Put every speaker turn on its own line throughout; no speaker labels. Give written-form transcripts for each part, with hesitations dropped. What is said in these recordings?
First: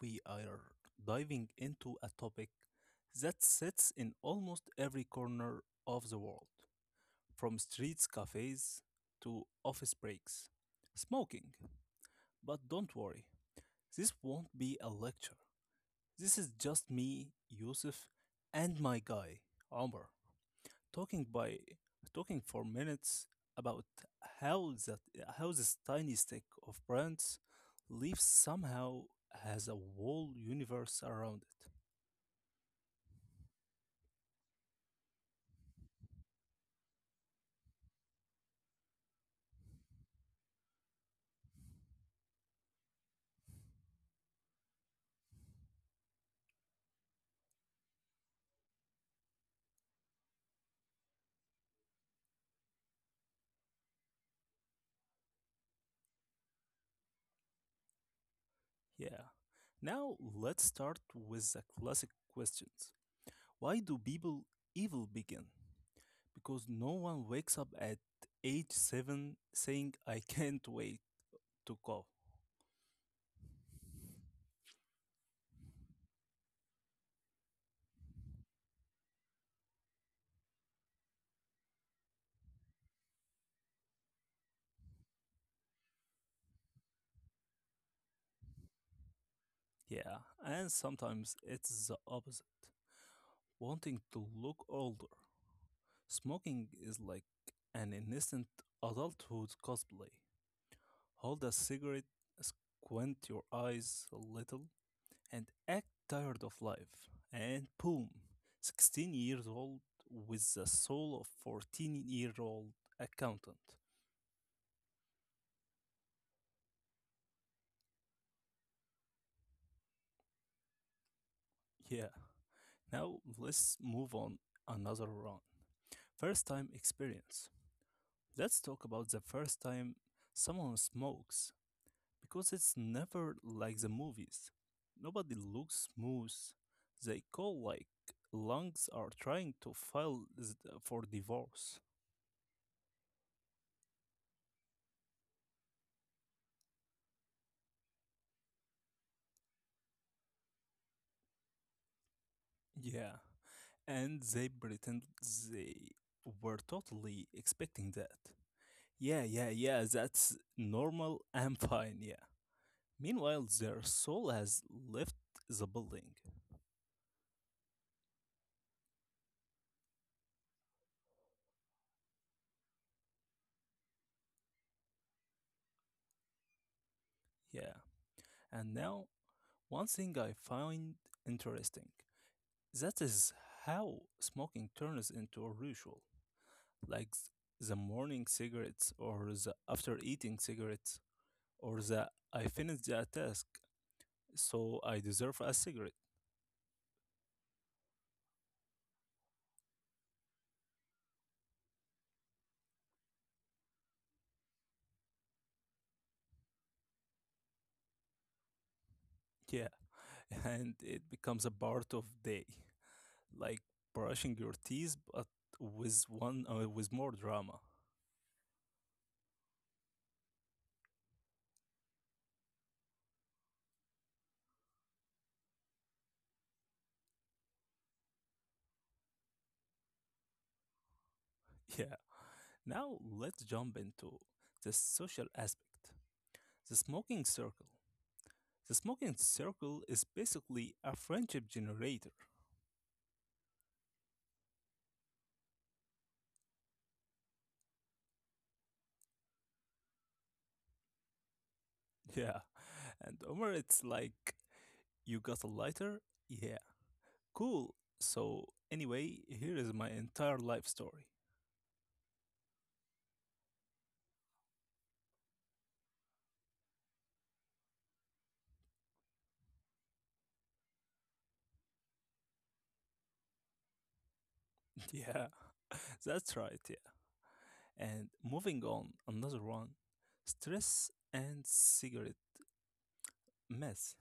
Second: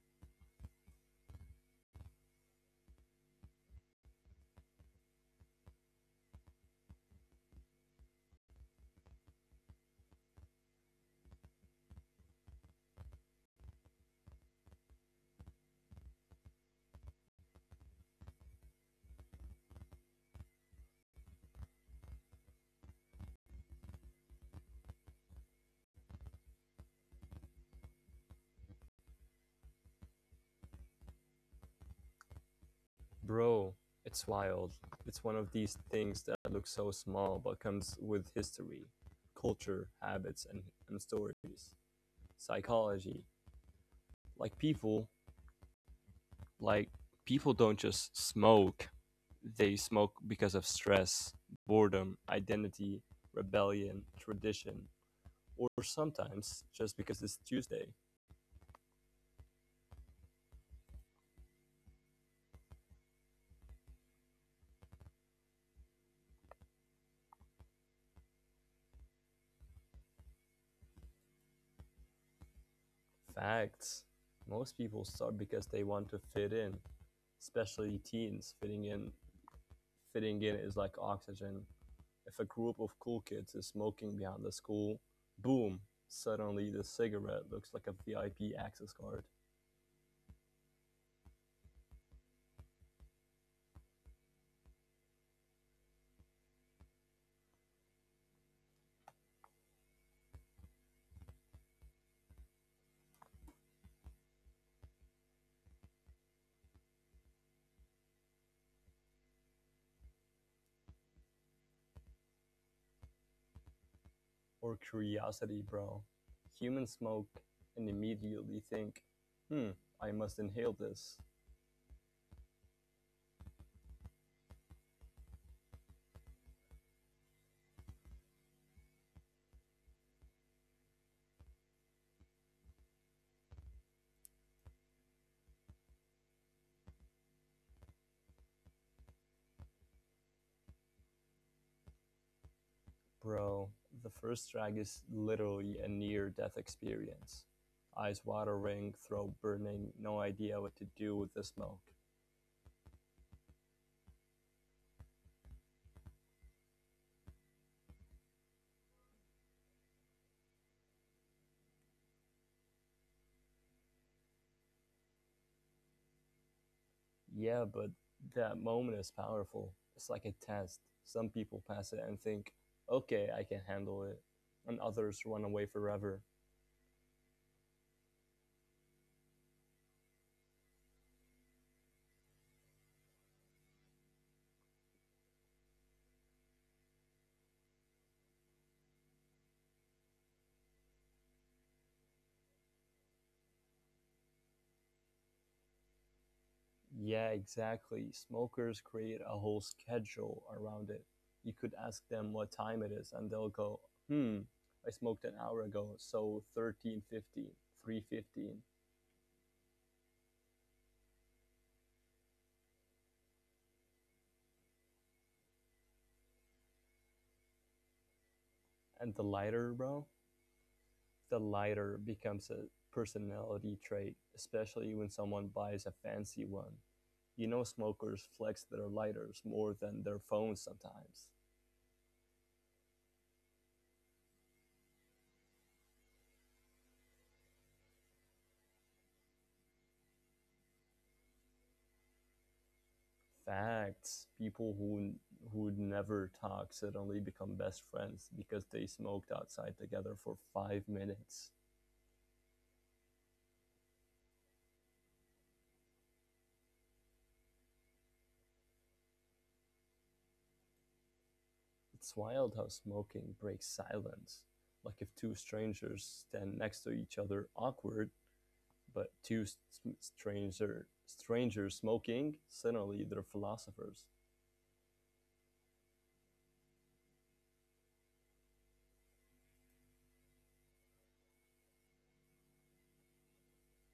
we are diving into a topic that sits in almost every corner of the world, from streets, cafes, to office breaks smoking. But don't worry, this won't be a lecture. This is just me, Yusuf, and my guy, Omar talking by talking for minutes about how that how this tiny stick of brands leaf somehow has a whole universe around it.
Bro, it's wild. It's one of these things that looks so small but comes with history, culture, habits, and stories. Psychology. Like people, like people don't just smoke. They smoke because of stress, boredom, identity, rebellion, tradition, or sometimes just because it's Tuesday.
Yeah. Now let's start with the classic questions. Why do people evil begin? Because no one wakes up at age seven saying I can't wait to go.
Facts. Most people start because they want to fit in, especially teens fitting in, is like oxygen. If a group of cool kids is smoking behind the school, boom, suddenly the cigarette looks like a VIP access card.
Yeah, and sometimes it's the opposite wanting to look older. Smoking is like an innocent adulthood cosplay. Hold a cigarette, squint your eyes a little, and act tired of life. And boom, 16 years old with the soul of 14-year-old accountant.
Or curiosity, bro. Humans smoke and immediately think, hmm, I must inhale this.
Yeah. Now let's move on another round. First time experience. Let's talk about the first time someone smokes, because it's never like the movies. Nobody looks smooth. They call like lungs are trying to file for divorce.
Bro, the first drag is literally a near death experience. Eyes watering, throat burning, no idea what to do with the smoke.
Yeah, and they pretend they were totally expecting that. Yeah, yeah, yeah, that's normal and fine, yeah. Meanwhile, their soul has left the building.
Yeah, but that moment is powerful. It's like a test. Some people pass it and think, okay, I can handle it. And others run away forever.
Yeah. And now, one thing I find interesting. That is how smoking turns into a ritual, like the morning cigarettes, or the after eating cigarettes, or the I finished the task, so I deserve a cigarette.
Yeah, exactly. Smokers create a whole schedule around it. You could ask them what time it is, and they'll go, hmm, I smoked an hour ago, so 13:15, 3:15.
Yeah, and it becomes a part of day, like brushing your teeth, but with more drama.
And the lighter, bro, the lighter becomes a personality trait, especially when someone buys a fancy one. You know, smokers flex their lighters more than their phones sometimes.
Yeah. Now let's jump into the social aspect. The smoking circle. The smoking circle is basically a friendship generator.
Facts. People who never talk suddenly become best friends because they smoked outside together for 5 minutes.
Yeah, and Omar, it's like, you got a lighter? Yeah. Cool. So, anyway, here is my entire life story.
It's wild how smoking breaks silence. Like if two strangers stand next to each other, awkward, but two strangers smoking, suddenly they're philosophers.
Yeah, that's right. Yeah. And moving on, another one, stress and cigarette mess.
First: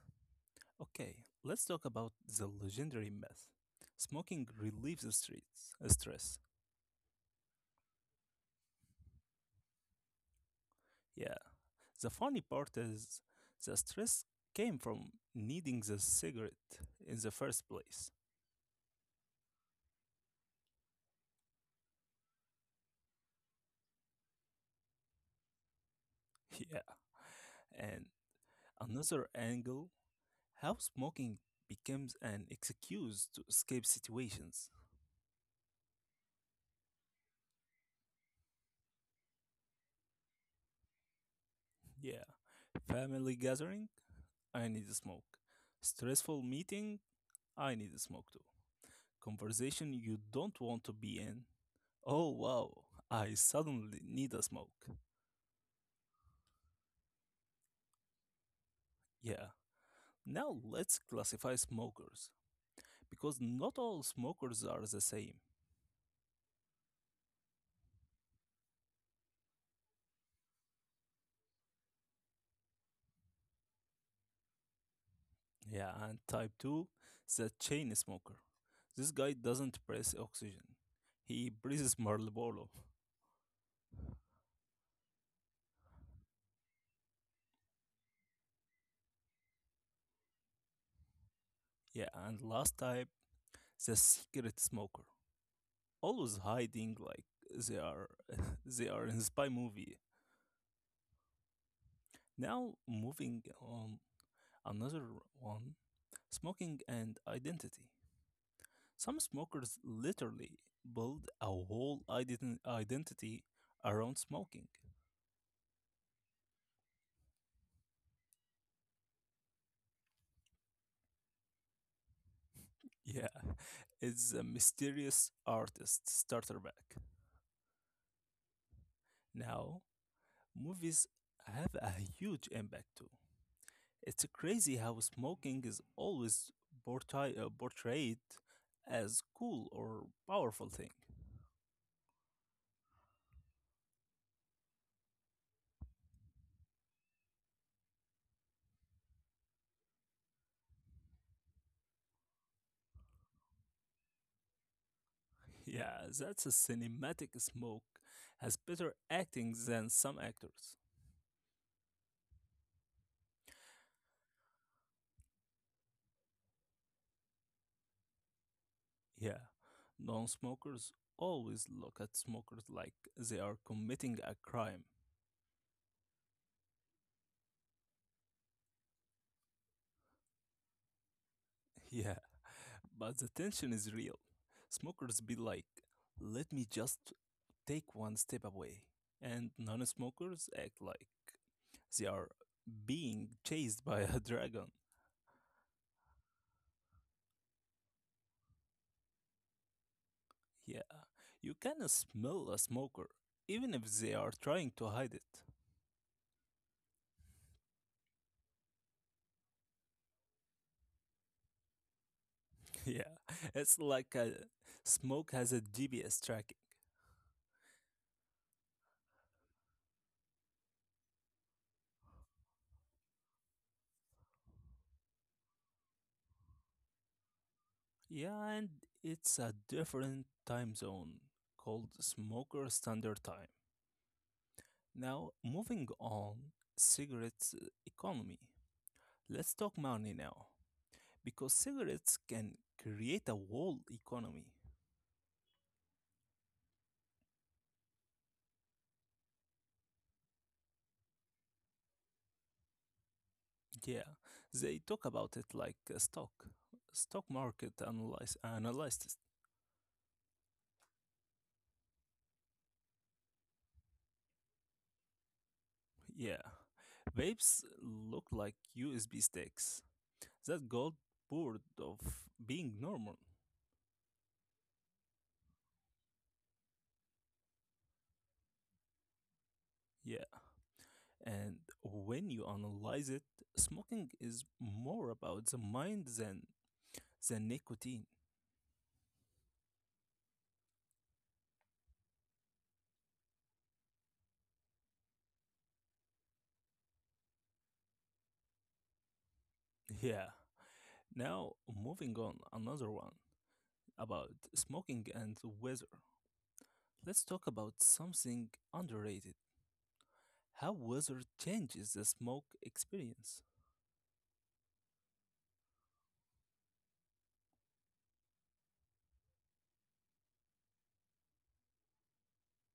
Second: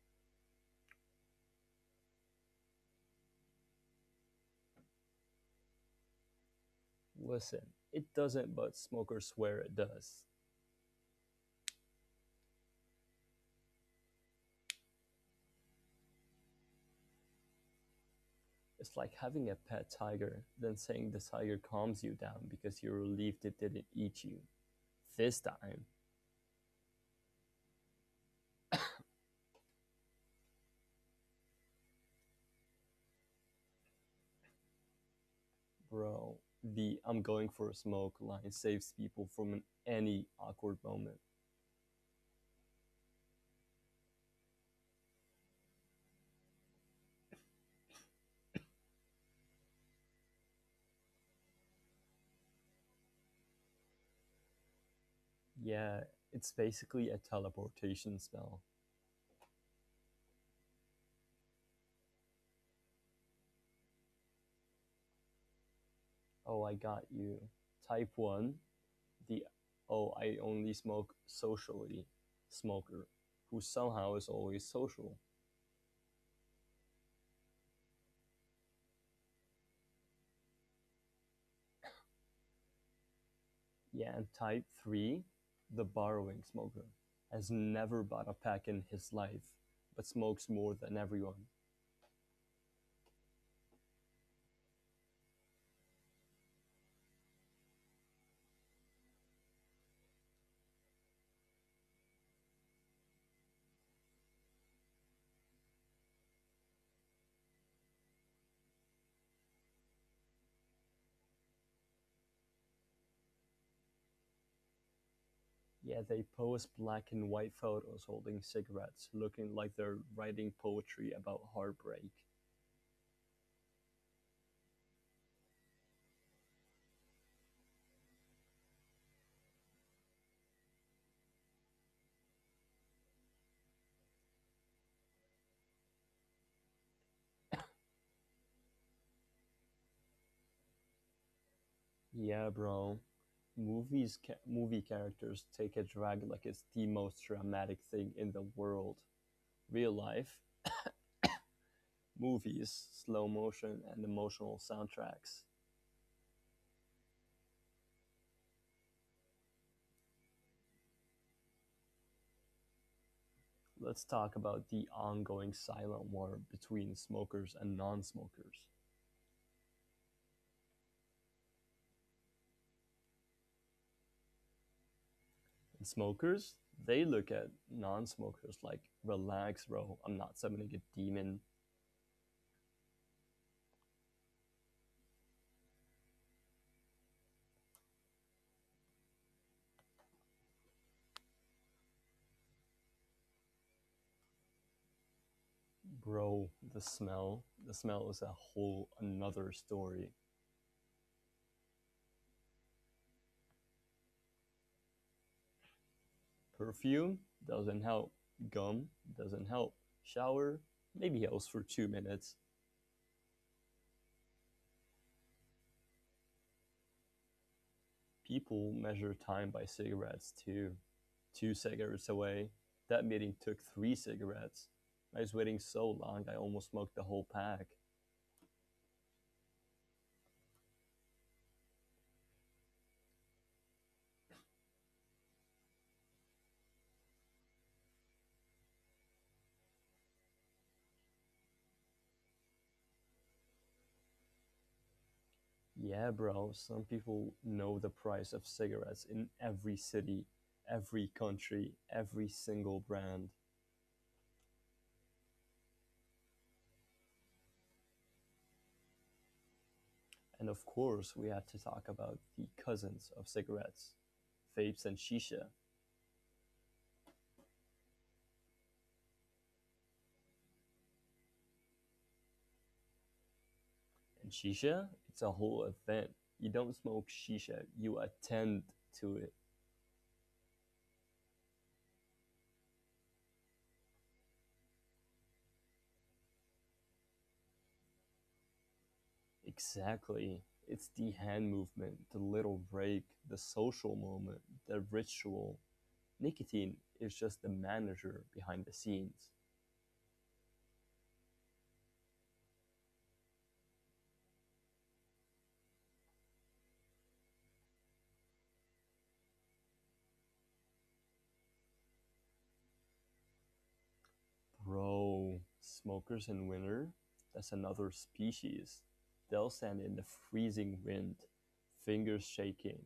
Okay, let's talk about the legendary myth. Smoking relieves stress.
Listen, it doesn't, but smokers swear it does.
Yeah. The funny part is the stress came from needing the cigarette in the first place.
It's like having a pet tiger, then saying the tiger calms you down because you're relieved it didn't eat you. This time,
Yeah. And another angle, how smoking becomes an excuse to escape situations.
bro, the I'm going for a smoke line saves people from any awkward moment.
Yeah, family gathering, I need a smoke. Stressful meeting, I need a smoke too. Conversation you don't want to be in. Oh wow, I suddenly need a smoke.
Yeah, it's basically a teleportation spell.
Yeah. Now let's classify smokers because not all smokers are the same.
Oh, I got you. Type 1, the oh, I only smoke socially smoker, who somehow is always social.
Yeah, and type 2 is a chain smoker. This guy doesn't breathe oxygen. He breathes Marlboro.
Yeah, and type three, the borrowing smoker, has never bought a pack in his life, but smokes more than everyone.
Yeah, and last type, the secret smoker. Always hiding like they are they are in spy movie. Now moving on another one, smoking and identity. Some smokers literally build a whole identity around smoking.
Yeah, they pose black and white photos holding cigarettes, looking like they're writing poetry about heartbreak.
Yeah, it's a mysterious artist starter back. Now, movies have a huge impact too. It's crazy how smoking is always portrayed as cool or powerful thing.
Yeah, bro. Movie characters take a drag like it's the most dramatic thing in the world. Real life, movies, slow motion, and emotional soundtracks.
Yeah, that's a cinematic smoke has better acting than some actors.
Let's talk about the ongoing silent war between smokers and non smokers.
Yeah, non-smokers always look at smokers like they are committing a crime.
And smokers, they look at non smokers like, relax, bro. I'm not summoning a demon.
Yeah. But the tension is real. Smokers be like, let me just take one step away. And non smokers act like they are being chased by a dragon.
Bro, the smell. The smell is a whole another story.
Yeah, you can smell a smoker, even if they are trying to hide it.
Perfume doesn't help. Gum doesn't help. Shower, maybe helps for 2 minutes.
Yeah, it's like a smoke has a GPS tracking.
People measure time by cigarettes too. Two cigarettes away. That meeting took three cigarettes. I was waiting so long I almost smoked the whole pack.
Yeah, and it's a different time zone called smoker standard time. Now, moving on, cigarettes economy. Let's talk money now, because cigarettes can create a whole economy.
Yeah, bro, some people know the price of cigarettes in every city, every country, every single brand.
Yeah, they talk about it like a stock market analyzed. It.
And of course, we had to talk about the cousins of cigarettes, vapes and shisha.
Yeah, vapes look like USB sticks that got bored of being normal.
And shisha, it's a whole event. You don't smoke shisha, you attend to it.
Yeah, and when you analyze it, smoking is more about the mind than the nicotine.
Exactly. It's the hand movement, the little break, the social moment, the ritual. Nicotine is just the manager behind the scenes.
Yeah, now, moving on, another one about smoking and weather. Let's talk about something underrated, how weather changes the smoke experience.
Bro, smokers in winter? That's another species. They'll stand in the freezing wind, fingers shaking,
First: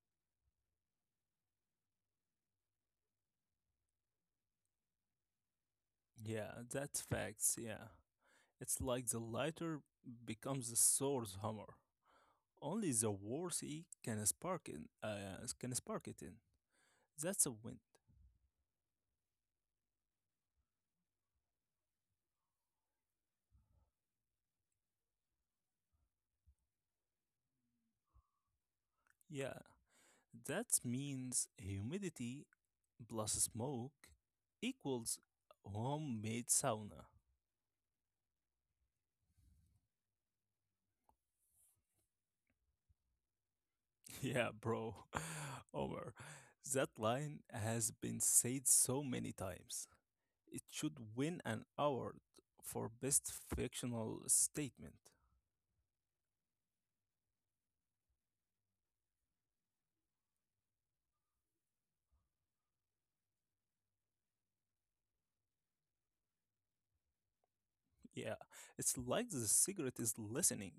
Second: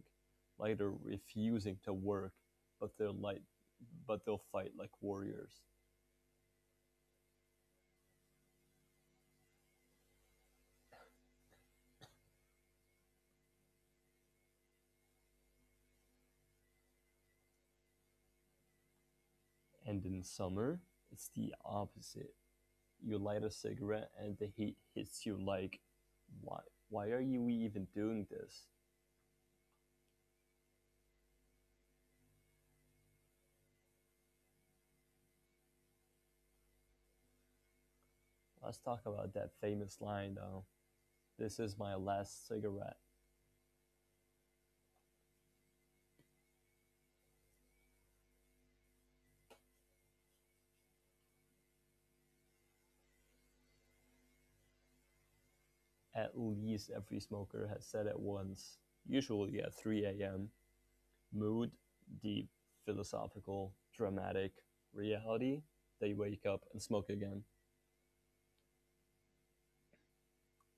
like they're refusing to work, but they'll fight like warriors.
Yeah, that's facts, yeah. It's like the lighter becomes the source hammer. Only the worthy can can spark it in. That's a wind.
And in summer, it's the opposite. You light a cigarette and the heat hits you like, why, why are you even doing this?
Yeah, that means humidity plus smoke equals homemade sauna.
Let's talk about that famous line though. This is my last cigarette.
Yeah, bro. Omar, that line has been said so many times. It should win an award for best fictional statement.
At least every smoker has said it once, usually at 3 a.m. Mood, deep, philosophical, dramatic. Reality, they wake up and smoke again.
Yeah, it's like the cigarette is listening,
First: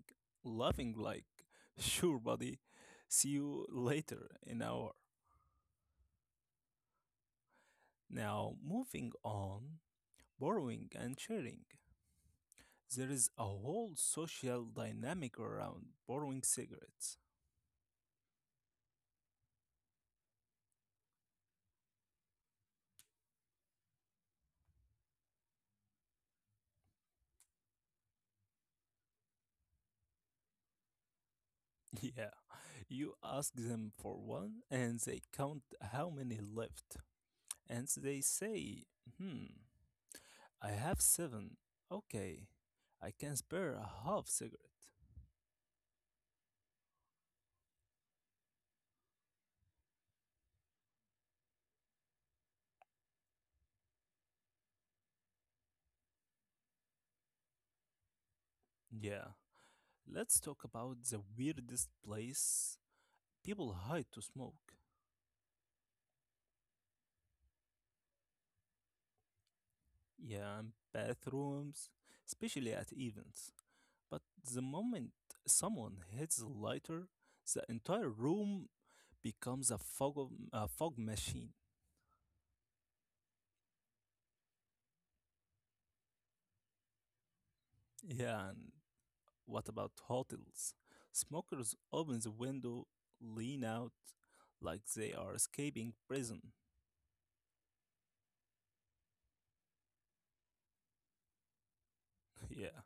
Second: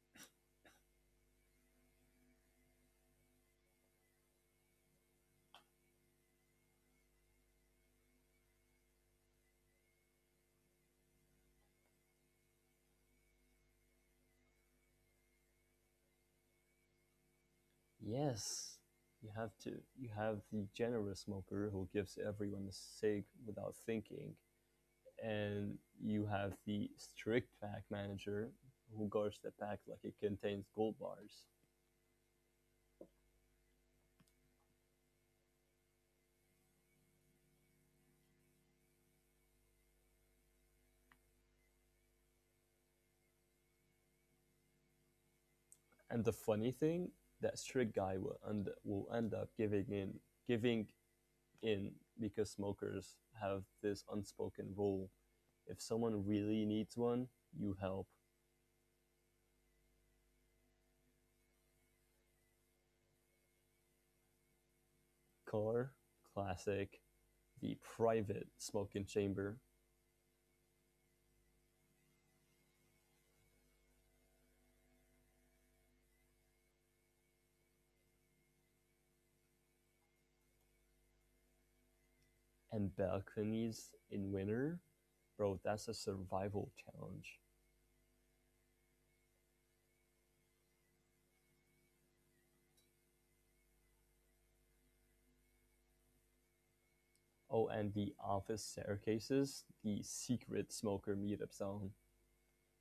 laughing like, sure, buddy, see you later in hour. Now, moving on, borrowing and sharing. There is a whole social dynamic around borrowing cigarettes.
Yes, you have to you have the generous smoker who gives everyone a cig without thinking and you have the strict pack manager who guards the pack like it contains gold bars.
Yeah, you ask them for one and they count how many left. And they say, hmm, I have seven. Okay, I can spare a half cigarette.
And the funny thing, that strict guy will end up giving in giving in because smokers have this unspoken rule. If someone really needs one, you help.
Yeah, let's talk about the weirdest place people hide to smoke.
Car, classic, the private smoking chamber,
Yeah, and bathrooms, especially at events. But the moment someone hits a lighter, the entire room becomes a a fog machine.
and balconies in winter, bro, that's a survival challenge.
Yeah, and what about hotels? Smokers open the window, lean out like they are escaping prison.
Oh, and the office staircases, the secret smoker meetup zone.
Yeah.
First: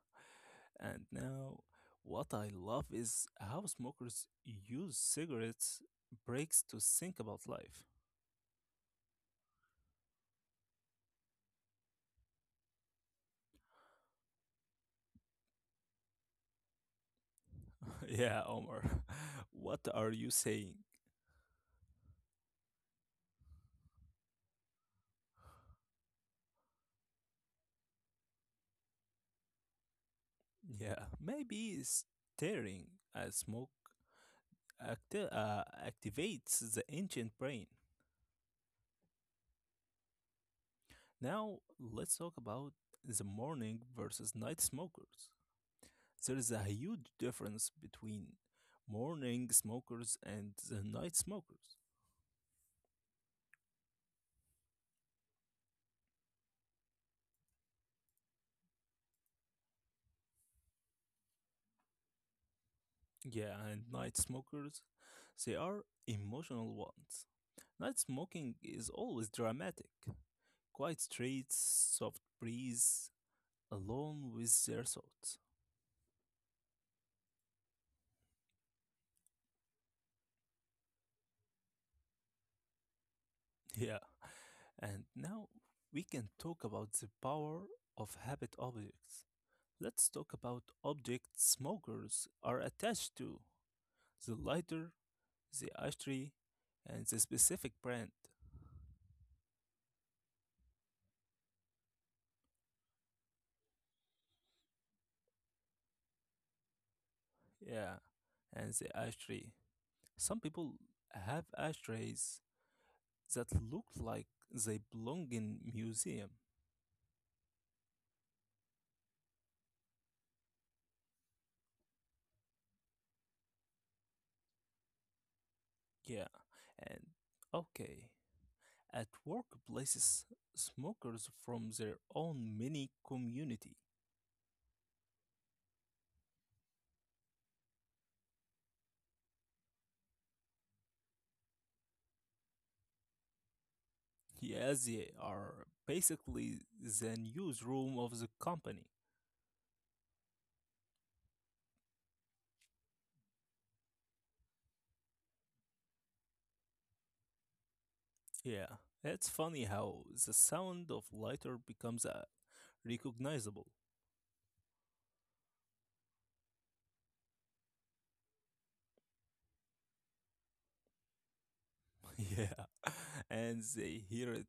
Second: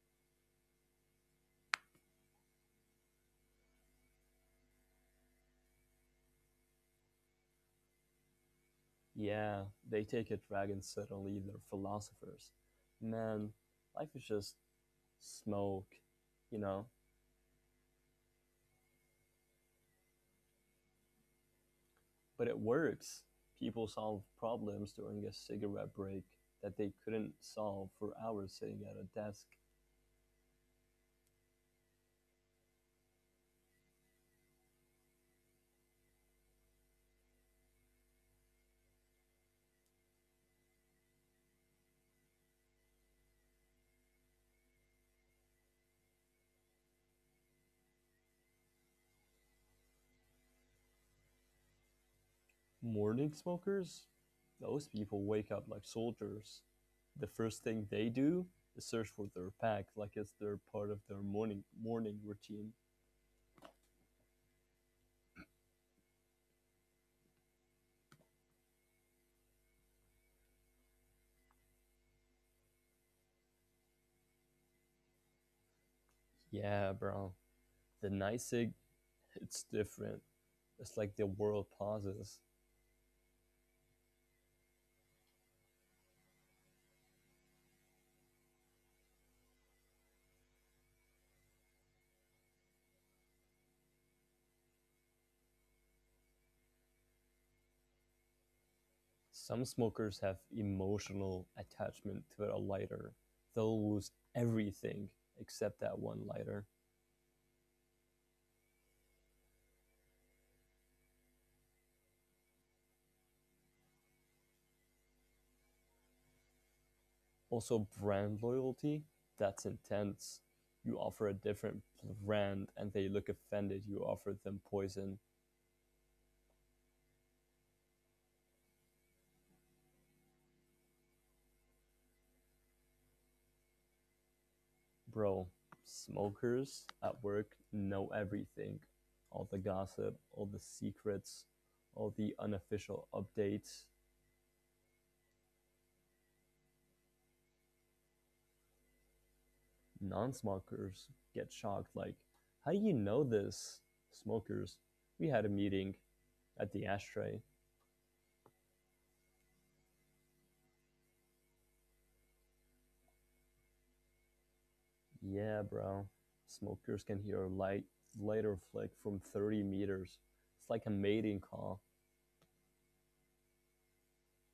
And now, what I love is how smokers use cigarettes breaks to think about life.
Yeah, they take a dragon suddenly, they're philosophers. Man, life is just smoke, you know?
Yeah, Omar. What are you saying?
But it works. People solve problems during a cigarette break that they couldn't solve for hours sitting at a desk.
Yeah, maybe staring at smoke activates the ancient brain. Now, let's talk about the morning versus night smokers. There is a huge difference between morning smokers and the night smokers.
Morning smokers, those people wake up like soldiers. The first thing they do is search for their pack, like it's their part of their morning routine.
Yeah, and night smokers, they are emotional ones. Night smoking is always dramatic. Quiet streets, soft breeze, alone with their thoughts.
Yeah, bro. The night cig, it's different. It's like the world pauses.
Yeah. And now we can talk about the power of habit objects. Let's talk about objects smokers are attached to: the lighter, the ashtray, and the specific brand.
Some smokers have emotional attachment to a lighter. They'll lose everything except that one lighter.
Yeah, and the ashtray. Some people have ashtrays that look like they belong in museum.
Also, brand loyalty, that's intense. You offer a different brand and they look offended you offer them poison.
Yeah, and okay. At workplaces, smokers from their own mini community.
Bro, smokers at work know everything, all the gossip, all the secrets, all the unofficial updates.
Yeah, they are basically the newsroom of the company.
Non-smokers get shocked like, how do you know this? Smokers: we had a meeting at the ashtray.
Yeah, it's funny how the sound of lighter becomes recognizable.
Yeah, bro. Smokers can hear a lighter flick from 30 meters. It's like a mating call.
Yeah, and they hear it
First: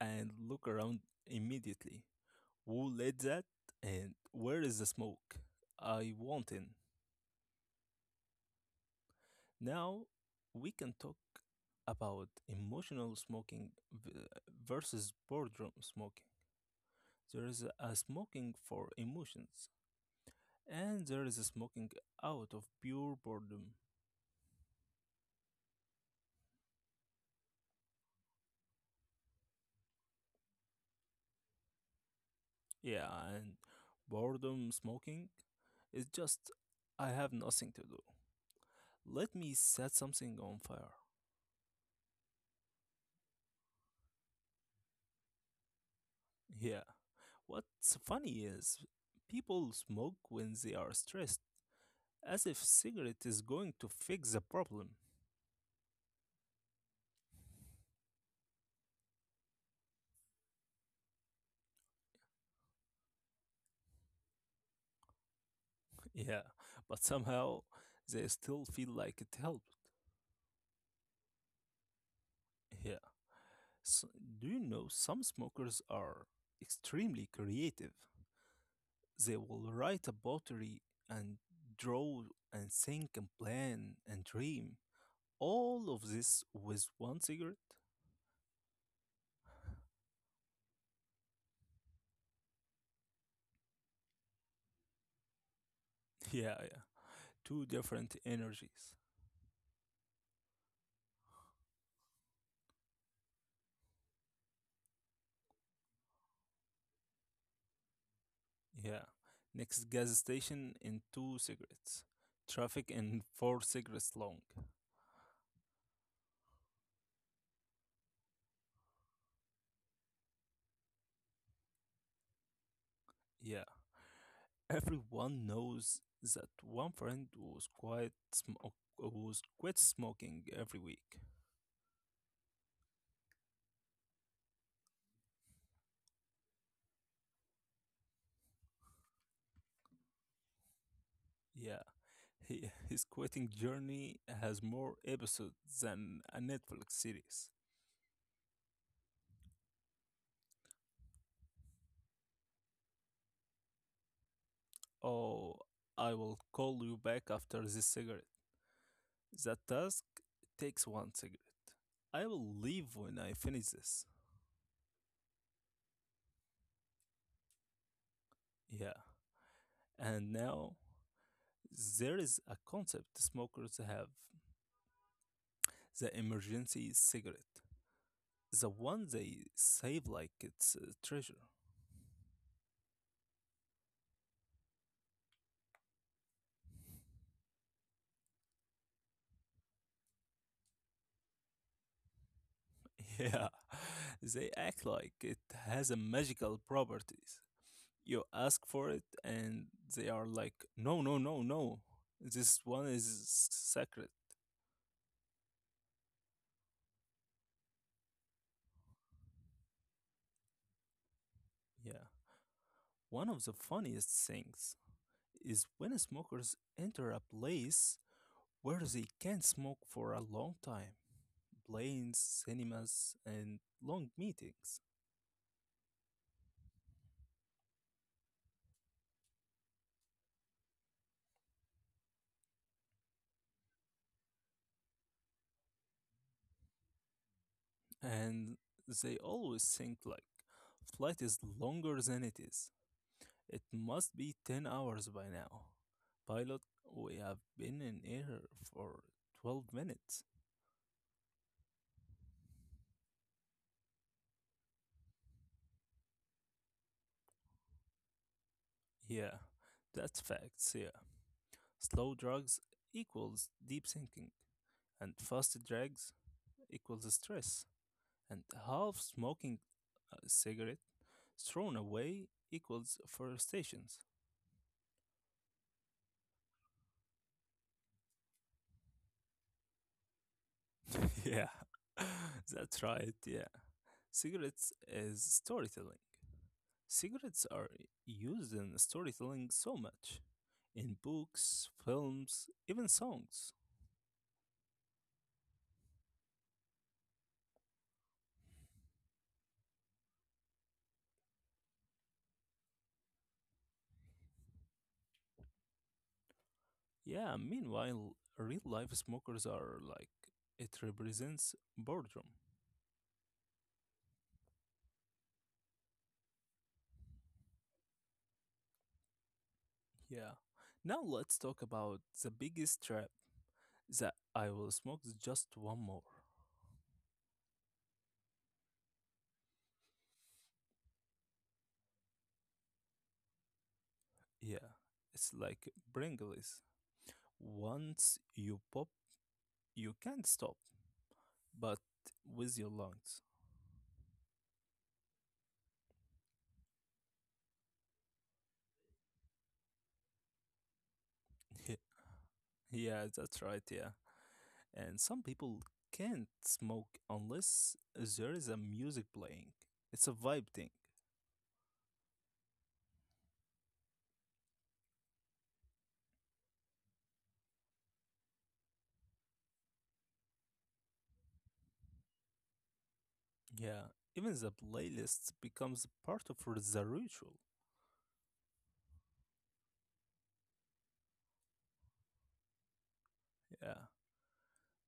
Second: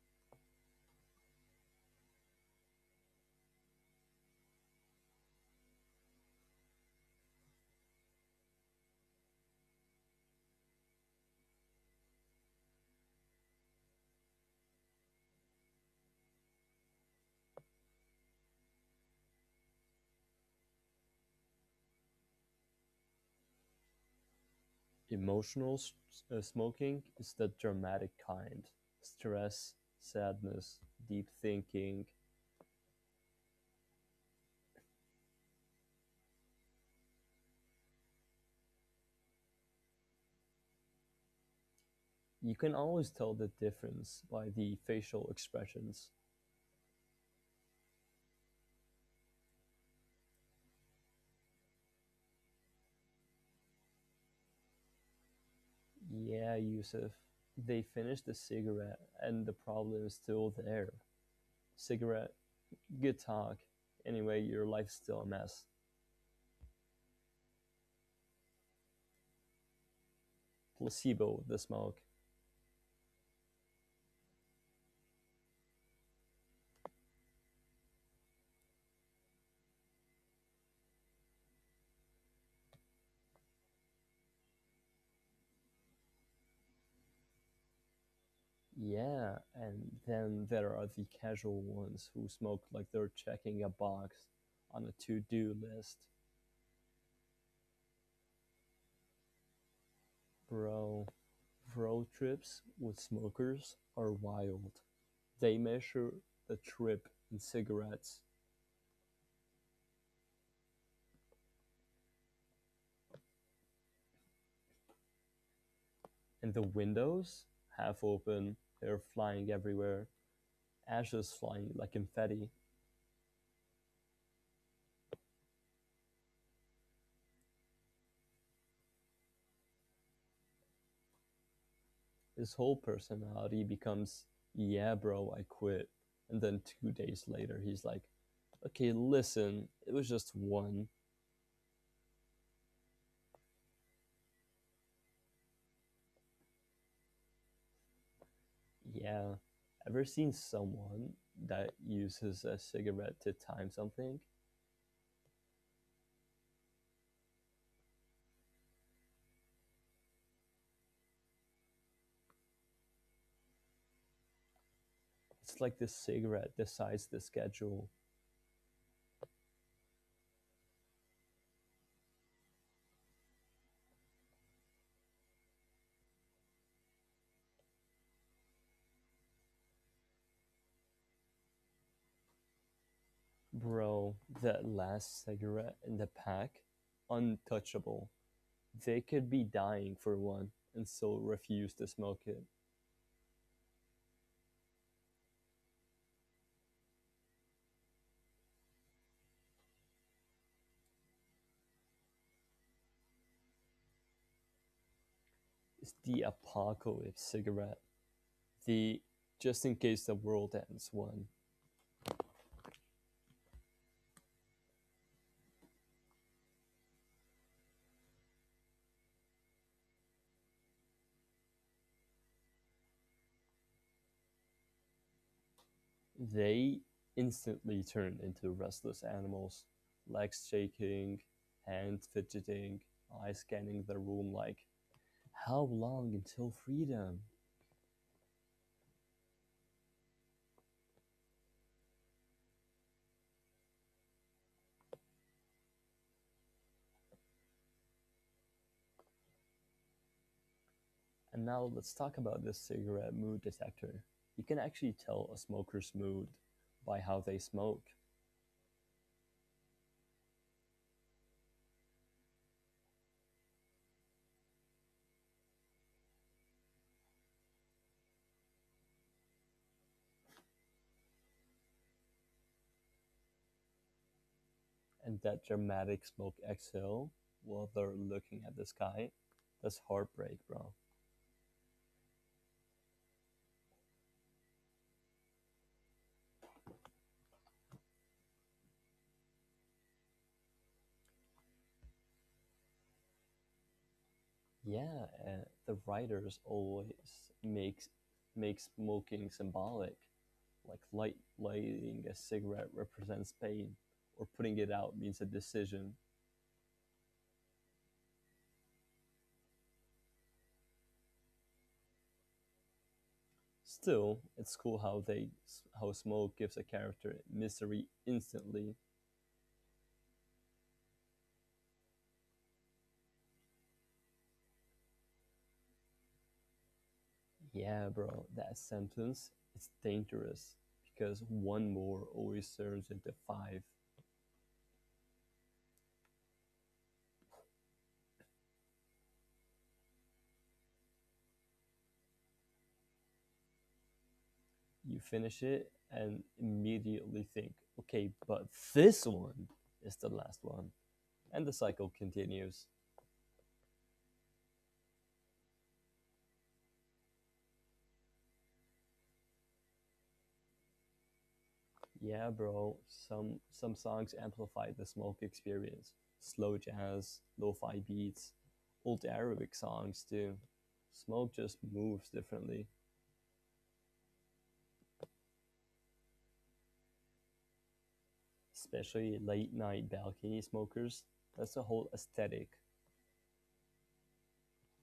and look around immediately. Who lit that? And where is the smoke? I want in. Now we can talk about emotional smoking v- versus boardroom smoking. There is a smoking for emotions, and there is a smoking out of pure boredom.
Emotional smoking is the dramatic kind. Stress, sadness, deep thinking.
Yeah, and boredom smoking is just I have nothing to do. Let me set something on fire.
You can always tell the difference by the facial expressions.
Yeah. What's funny is people smoke when they are stressed, as if cigarette is going to fix the problem.
Yeah, Yusuf. They finished the cigarette and the problem is still there. Cigarette, good talk. Anyway, your life's still a mess.
Yeah, but somehow they still feel like it helped.
Placebo, the smoke.
Yeah. So, do you know some smokers are extremely creative? They will write a pottery and draw and think and plan and dream. All of this with one cigarette?
Yeah, and then there are the casual ones who smoke like they're checking a box on a to-do list.
Yeah, yeah. Two different energies.
Bro, road trips with smokers are wild. They measure the trip in cigarettes,
Yeah. Next gas station in two cigarettes. Traffic in four cigarettes long.
and the windows, half open, they're flying everywhere, ashes flying like confetti.
Yeah. Everyone knows that one friend was quite smoke was quit smoking every week.
His whole personality becomes, yeah, bro, I quit. And then 2 days later, he's like, okay, listen, it was just one.
Yeah. He, his quitting journey has more episodes than a Netflix series.
Yeah. Ever seen someone that uses a cigarette to time something?
Oh, I will call you back after this cigarette. The task takes one cigarette. I will leave when I finish this.
It's like the cigarette decides the schedule.
Yeah. And now there is a concept smokers have, the emergency cigarette. The one they save like it's a treasure.
Bro, that last cigarette in the pack, untouchable. They could be dying for one and still refuse to smoke it.
Yeah. They act like it has a magical properties. You ask for it and they are like, no, no, no, no. This one is sacred.
It's the apocalypse cigarette. The just in case the world ends one.
Yeah. One of the funniest things is when smokers enter a place where they can smoke for a long time, planes, cinemas, and long meetings.
They instantly turn into restless animals, legs shaking, hands fidgeting, eyes scanning the room like, how long until freedom?
And they always think like flight is longer than it is. It must be 10 hours by now. Pilot, we have been in air for 12 minutes.
And now let's talk about this cigarette mood detector. You can actually tell a smoker's mood by how they smoke.
Yeah, that's facts, yeah. Slow drugs equals deep thinking, and fast drugs equals stress. And half smoking a cigarette thrown away equals frustrations.
And that dramatic smoke exhale while they're looking at the sky, that's heartbreak, bro.
Yeah, that's right. Yeah, cigarettes is storytelling. Cigarettes are used in storytelling so much in books, films, even songs.
Yeah, the writers always makes make smoking symbolic, like lighting a cigarette represents pain, or putting it out means a decision.
Yeah, meanwhile, real life smokers are like it represents boredom.
Still, it's cool how they how smoke gives a character mystery instantly.
Yeah. Now let's talk about the biggest trap, that I will smoke just one more.
Yeah, bro, that sentence it's dangerous because one more always turns into five.
Yeah, it's like Pringles. Once you pop, you can't stop, but with your lungs.
You finish it and immediately think, okay, but this one is the last one. And the cycle continues.
Yeah, that's right, yeah. And some people can't smoke unless there is a music playing. It's a vibe thing.
Yeah, bro. Some songs amplify the smoke experience. Slow jazz, lo-fi beats, old Arabic songs too. Smoke just moves differently,
Yeah, even the playlist becomes part of the ritual.
especially late night balcony smokers. That's the whole aesthetic.
Yeah.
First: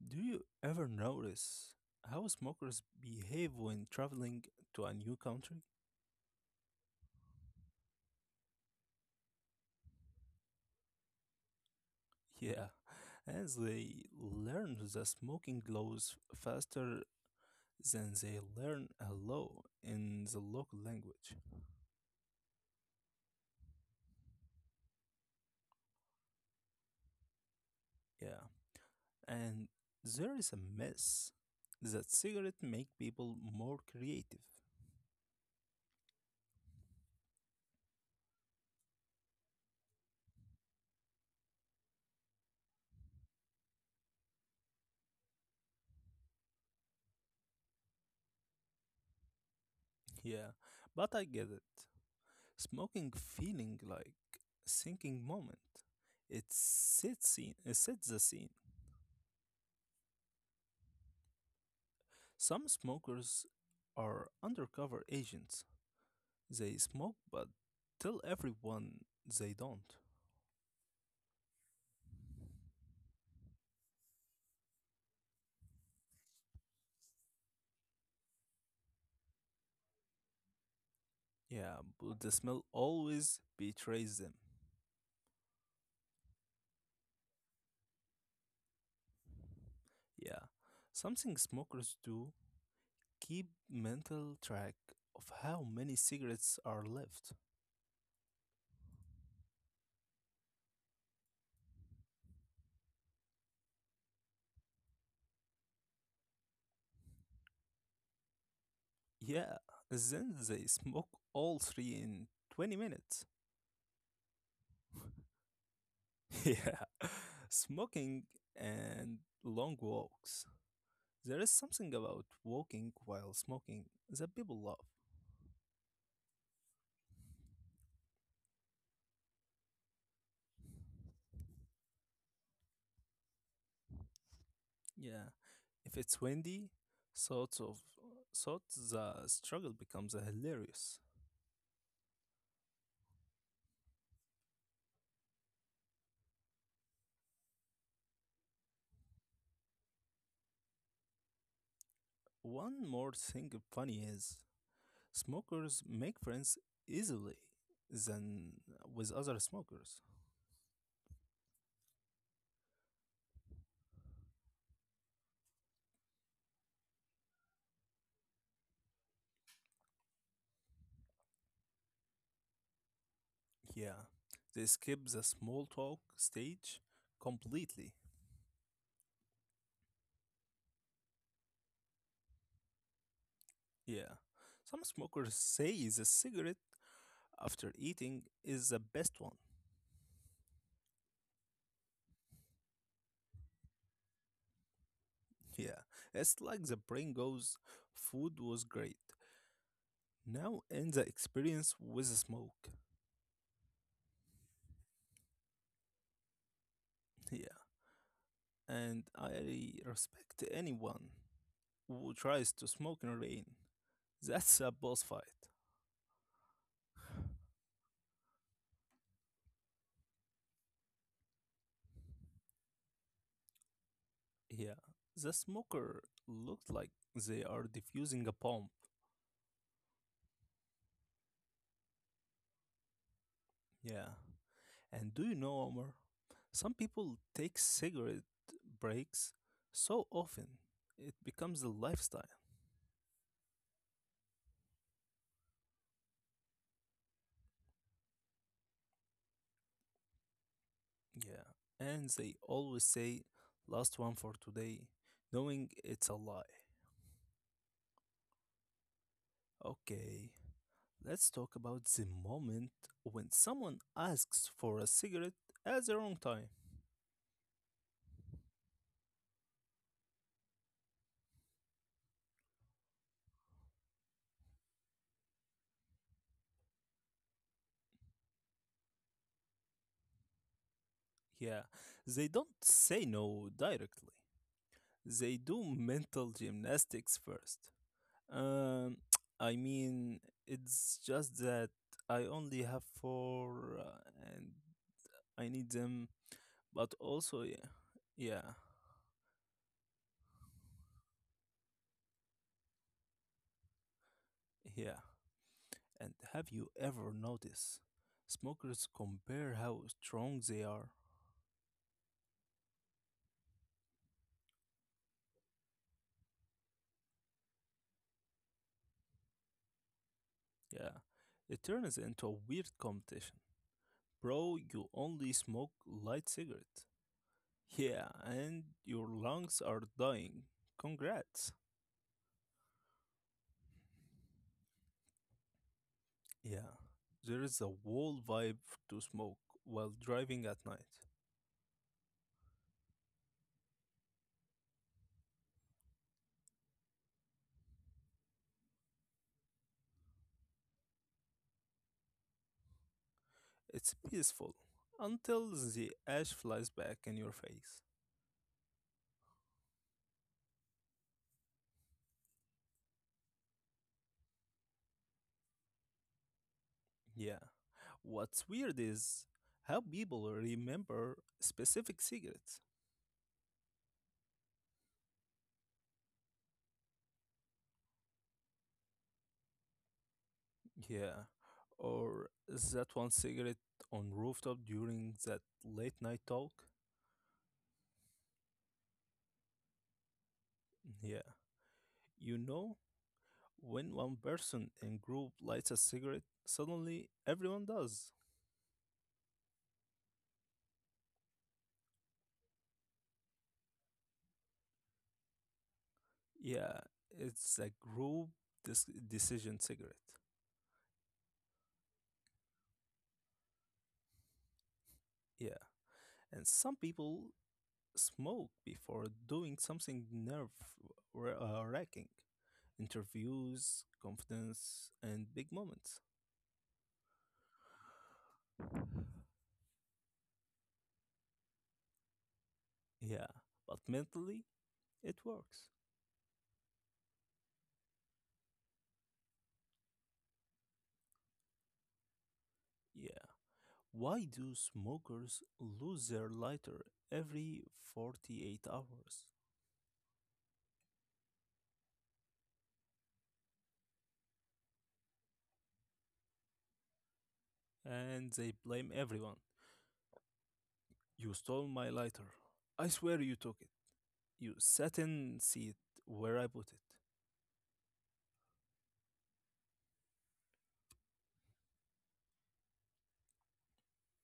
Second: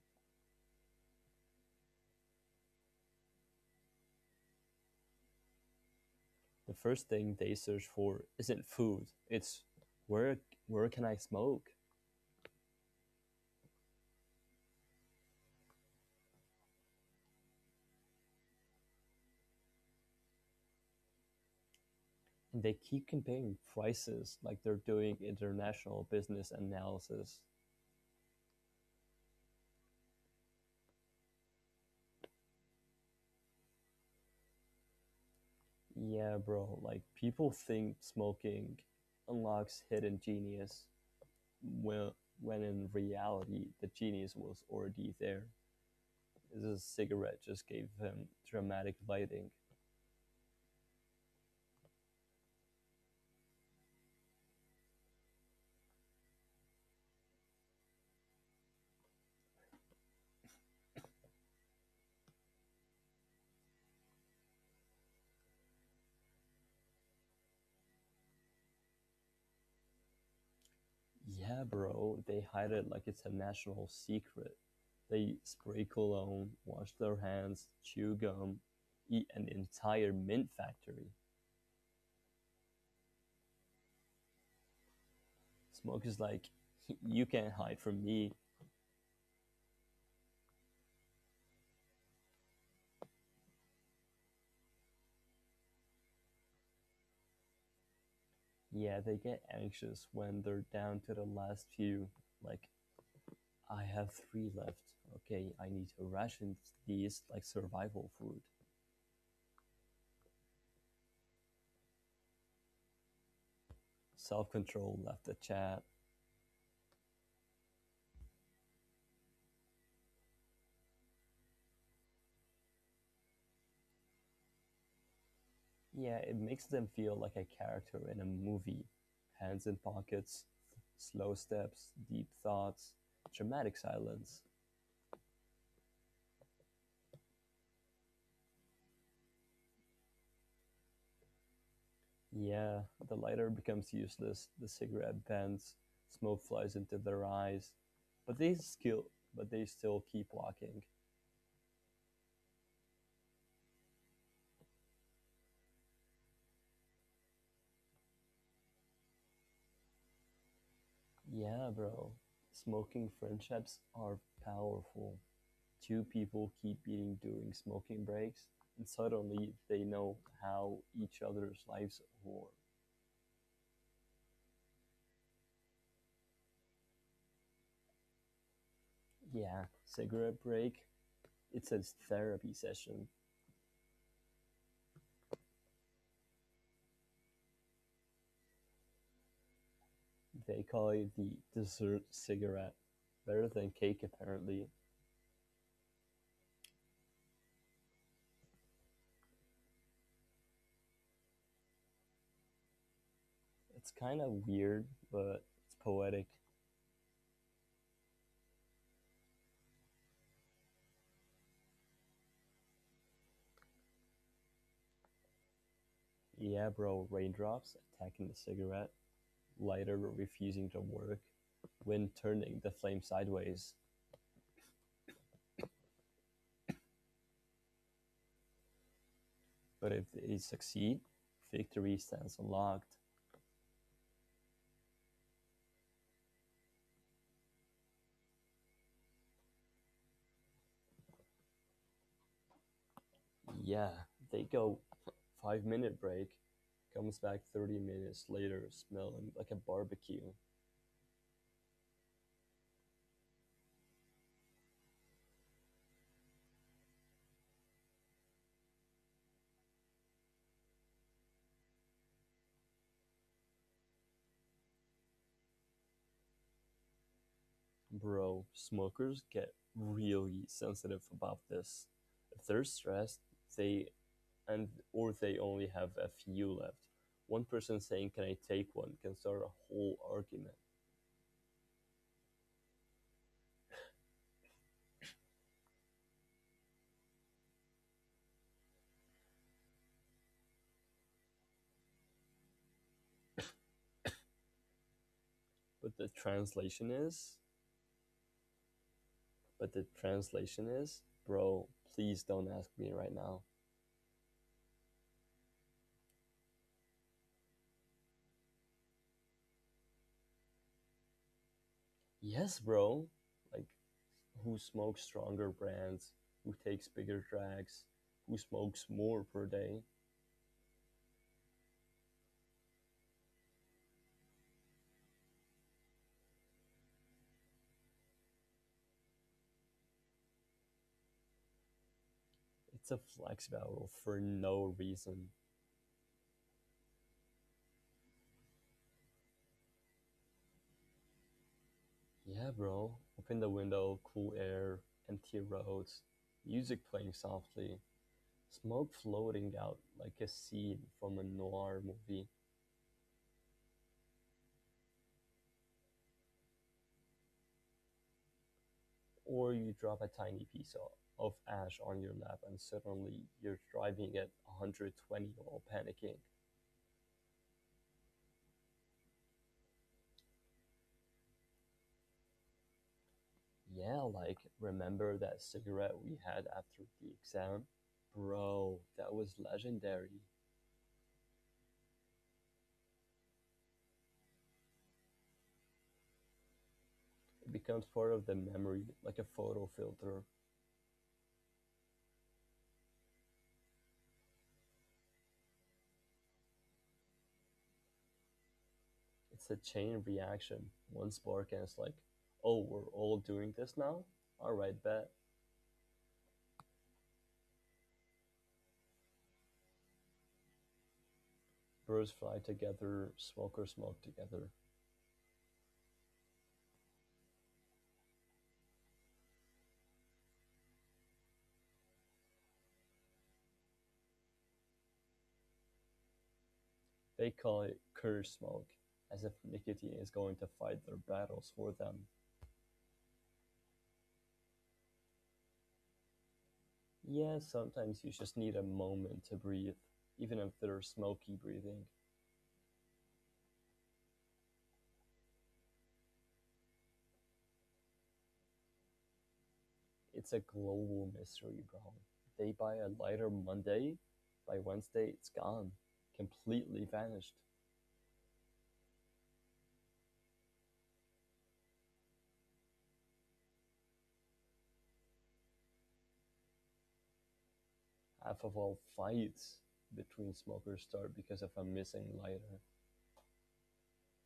Do you ever notice how smokers behave when traveling to a new country?
The first thing they search for isn't food. It's where where can I smoke?
Yeah, as they learn the smoking laws faster than they learn a law in the local language.
And they keep comparing prices like they're doing international business analysis.
Yeah, and there is a myth that cigarette make people more creative.
Yeah, bro. Like people think smoking unlocks hidden genius when when in reality the genius was already there. This cigarette just gave him dramatic lighting.
Yeah, but I get it. Smoking feeling like thinking moment. It sets the scene. Some smokers are undercover agents. They smoke, but tell everyone they don't.
Yeah, bro. They hide it like it's a national secret. They spray cologne, wash their hands, chew gum, eat an entire mint factory.
Yeah, but the smell always betrays them.
Smoke is like you can't hide from me.
Yeah, something smokers do keep mental track of how many cigarettes are left.
Yeah, they get anxious when they're down to the last few. Like, I have three left. Okay, I need to ration these like survival food.
Yeah, then they smoke all three in 20 minutes.
Self control left the chat.
Yeah, smoking and long walks. There is something about walking while smoking that people love.
Yeah, it makes them feel like a character in a movie. Hands in pockets, slow steps, deep thoughts, dramatic silence.
Yeah, if it's windy, sort of sort the struggle becomes a hilarious.
Yeah, the lighter becomes useless, the cigarette bends, smoke flies into their eyes. But they skill but they still keep walking.
One more thing funny is smokers make friends easily than with other smokers.
Yeah, bro. Smoking friendships are powerful. Two people keep eating during smoking breaks, and suddenly they know how each other's lives were.
Yeah, they skip the small talk stage completely.
Yeah, cigarette break. It's a therapy session.
Yeah, some smokers say the cigarette after eating is the best one.
They call it the dessert cigarette. Better than cake, apparently.
Yeah, it's like the brain goes, food was great. Now end the experience with a smoke.
It's kind of weird, but it's poetic.
Yeah, and I respect anyone who tries to smoke in rain. That's a boss fight.
Yeah, bro. Raindrops attacking the cigarette, lighter refusing to work, wind turning the flame sideways.
Yeah, the smoker looked like they are defusing a bomb.
But if they succeed, victory stands unlocked.
Yeah, and do you know, Omar? Some people take cigarette breaks so often it becomes a lifestyle.
Yeah, they go 5 minute break, comes back 30 minutes later, smelling like a barbecue.
Yeah, and they always say last one for today, knowing it's a lie. Okay, let's talk about the moment when someone asks for a cigarette at the wrong time.
Bro, smokers get really sensitive about this. If they're stressed, they and or they only have a few left. One person saying, "Can I take one?" can start a whole argument.
Yeah, they don't say no directly. They do mental gymnastics first. Um, I mean, it's just that I only have four and I need
But
them,
the
but
translation
also,
is,
yeah, yeah,
"Bro, please don't ask me right now."
yeah. And have you ever noticed smokers compare how strong they are?
Yes, bro. Like, who smokes stronger brands? Who takes bigger drags? Who smokes more per day?
Yeah, it turns into a weird competition. Bro, you only smoke light cigarette. Yeah, and your lungs are dying. Congrats.
It's a flex battle for no reason.
Yeah, there is a whole vibe to smoke while driving at night.
Yeah, bro. Open the window, cool air, empty roads, music playing softly, smoke floating out like a scene from a noir movie,
It's peaceful until the ash flies back in your face.
or you drop a tiny of ash on your lap and suddenly you're driving at 120 while panicking.
Yeah, what's weird is how people remember specific cigarettes.
Yeah, like remember that cigarette we had after the exam? Bro, that was legendary.
Yeah, or that one cigarette on rooftop during that late night talk.
It becomes part of the memory, like a photo filter.
Yeah, you know, when one person in group lights a cigarette, suddenly everyone does.
It's a chain reaction. One spark and it's like, oh, we're all doing this now? Alright, bet.
Yeah, it's a group decision cigarette.
Birds fly together, smokers smoke together.
Yeah, and some people smoke before doing something nerve wracking, interviews, confidence, and big moments.
They call it curse smoke, as if nicotine is going to fight their battles for them.
Yeah, but mentally it works.
Yeah, sometimes you just need a moment to breathe, even if they're smoky breathing.
Yeah. Why do smokers lose their lighter every 48 hours?
It's a global mystery, bro. They buy a lighter Monday, by Wednesday it's gone, completely vanished.
And they blame everyone. You stole my lighter. I swear you took it. You sat in seat where I put it.
Half of all fights between smokers start because of a missing lighter.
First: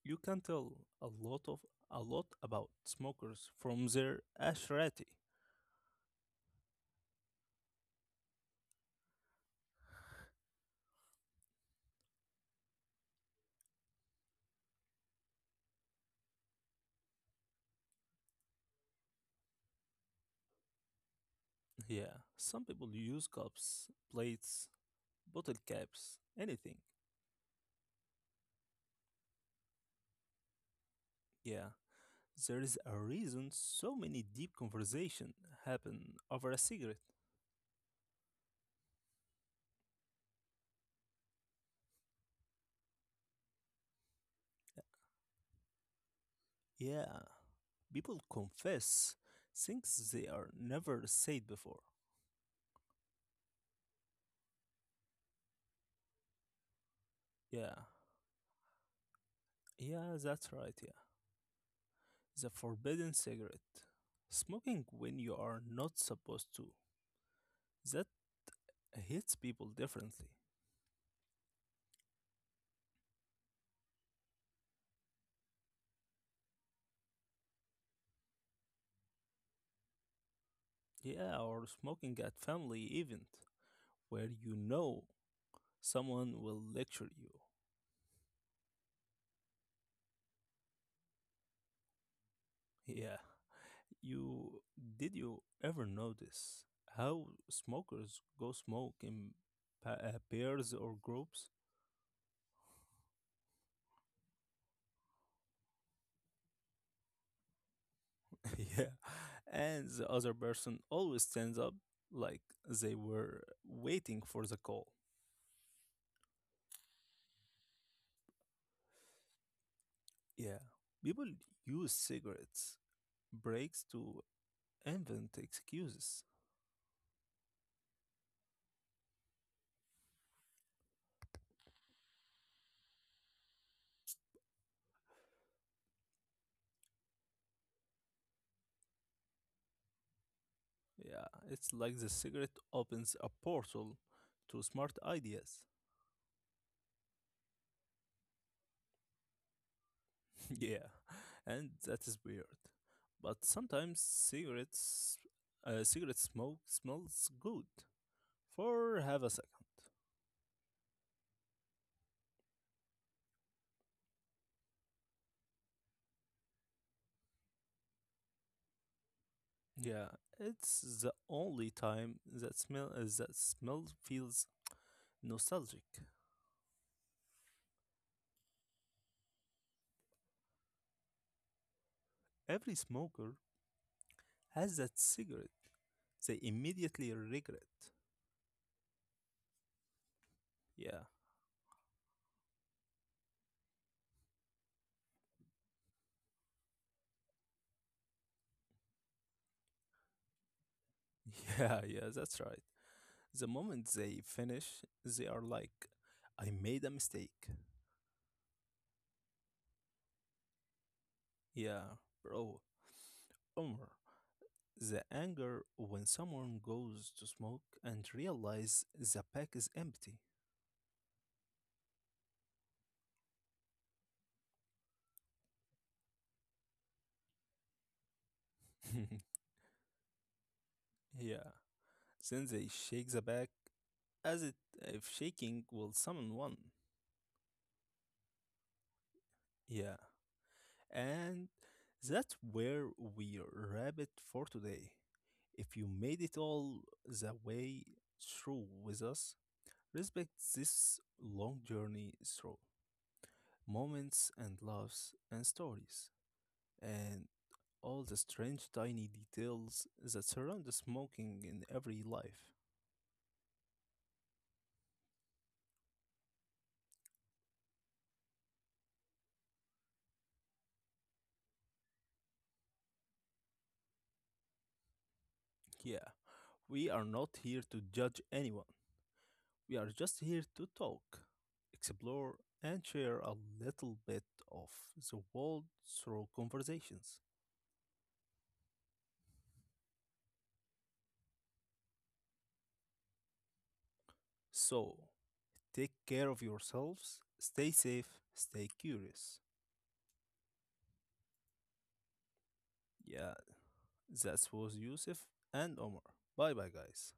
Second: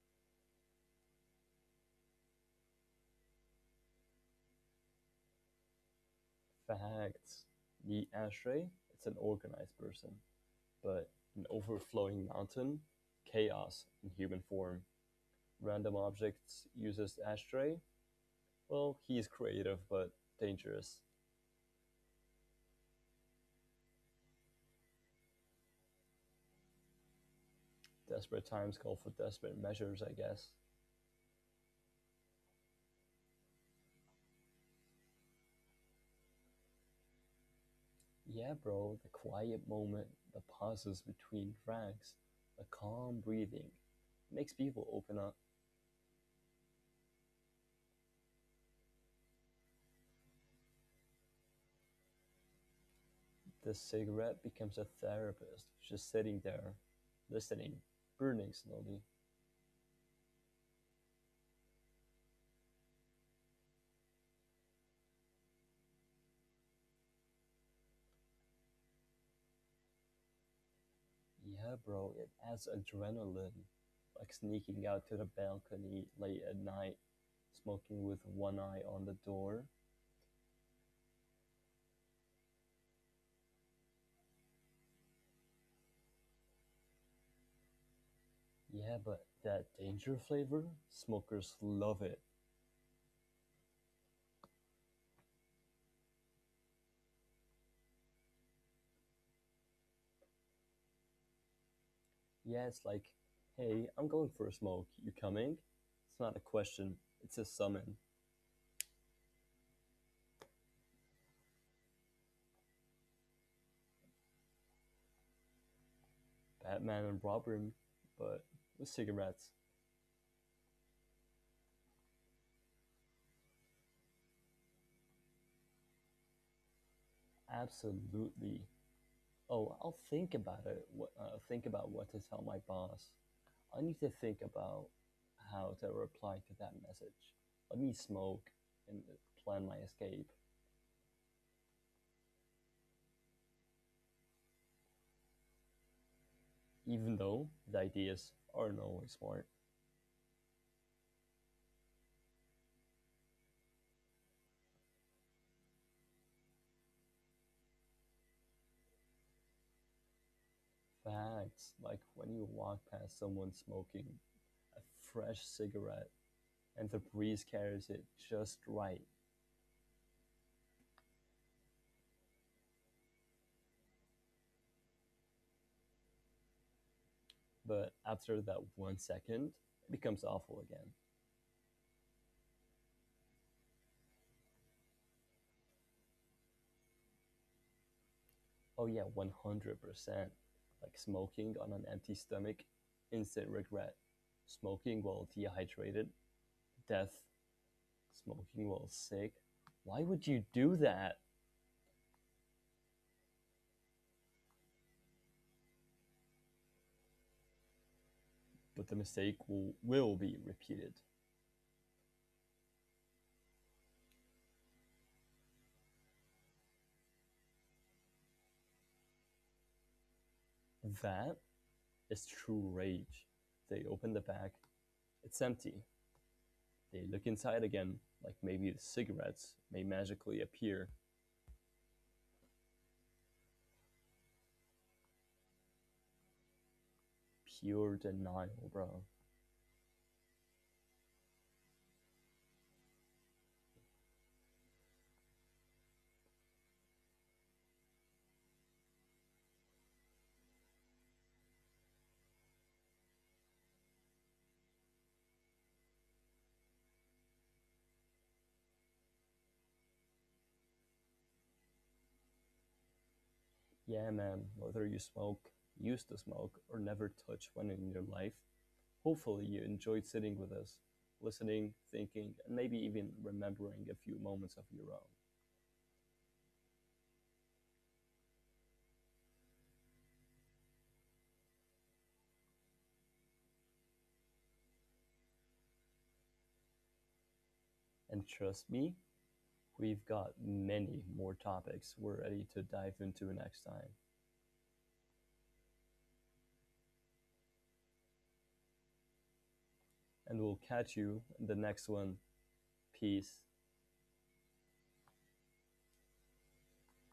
You can tell a lot of a lot about smokers from their ashrati.
Facts. The ashtray, it's an organized person, but an overflowing mountain, chaos in human form. Random objects uses ashtray. Well, he's creative but dangerous.
Yeah, some people use cups, plates, bottle caps, anything.
Desperate times call for desperate measures, I guess.
Yeah, there is a reason so many deep conversation happen over a cigarette.
Yeah bro, the quiet moment, the pauses between drags, the calm breathing. Makes people open up.
Yeah, people confess things they are never said before.
The cigarette becomes a therapist, just sitting there,
Yeah,
listening, burning slowly.
yeah, that's right. Yeah, the forbidden cigarette. Smoking when you are not supposed to. That hits people differently.
Yeah bro, it adds adrenaline. Like sneaking out to the balcony late at night, smoking with one eye on the door.
Yeah, or smoking at family event where you know someone will lecture you.
Yeah, but that danger flavor, smokers love it.
Yeah, you did you ever notice how smokers go smoke in pairs or groups?
Yeah, it's like, hey, I'm going for a smoke. You coming? It's not a question, it's a summon.
Yeah, and the other person always stands up like they were waiting for the call.
Batman and Robin, but with cigarettes.
Yeah, people use cigarettes breaks to invent excuses.
Absolutely. Oh, I'll think about it. What, think about what to tell my boss. I need to think about how to reply to that message. Let me smoke and plan my escape,
Yeah, it's like the cigarette opens a portal to smart ideas.
even though the ideas aren't always smart.
Yeah, and that is weird, but sometimes cigarette smoke smells good for half a second.
Facts, like when you walk past someone smoking a fresh cigarette and the breeze carries it just right.
Yeah, it's the only time that smell feels nostalgic.
But after that 1 second, it becomes awful again.
Every smoker has that cigarette they immediately regret.
Oh, yeah, 100%. Like
Yeah,
smoking on an empty stomach, instant regret. Smoking while dehydrated, death. Smoking while sick. Why would you do that?
yeah, that's right. The moment they finish, they are like, I made a mistake.
But the mistake will be repeated.
Yeah, bro, Omar. The anger when someone goes to smoke and realize the pack is empty.
That is true rage. They open the bag, it's empty. They look inside again, like maybe the cigarettes may magically appear.
Yeah. Then they shake the bag as it if shaking will summon one.
Pure denial, bro.
Yeah. And that's where we wrap it for today. If you made it all the way through with us, respect this long journey through moments and loves and stories and all the strange tiny details that surround the smoking in every life.
Yeah, man. Whether you smoke, used to smoke, or never touch one in your life, hopefully you enjoyed sitting with us, listening, thinking, and maybe even remembering a few moments of your own.
Yeah, we are not here to judge anyone. We are just here to talk, explore, and share a little bit of the world through conversations.
And trust me, we've got many more topics we're ready to dive into next time.
So, take care of yourselves, stay safe, stay curious.
And we'll catch you in the next one.
Yeah,
Peace.
that was Yusuf and Omar. Bye bye, guys.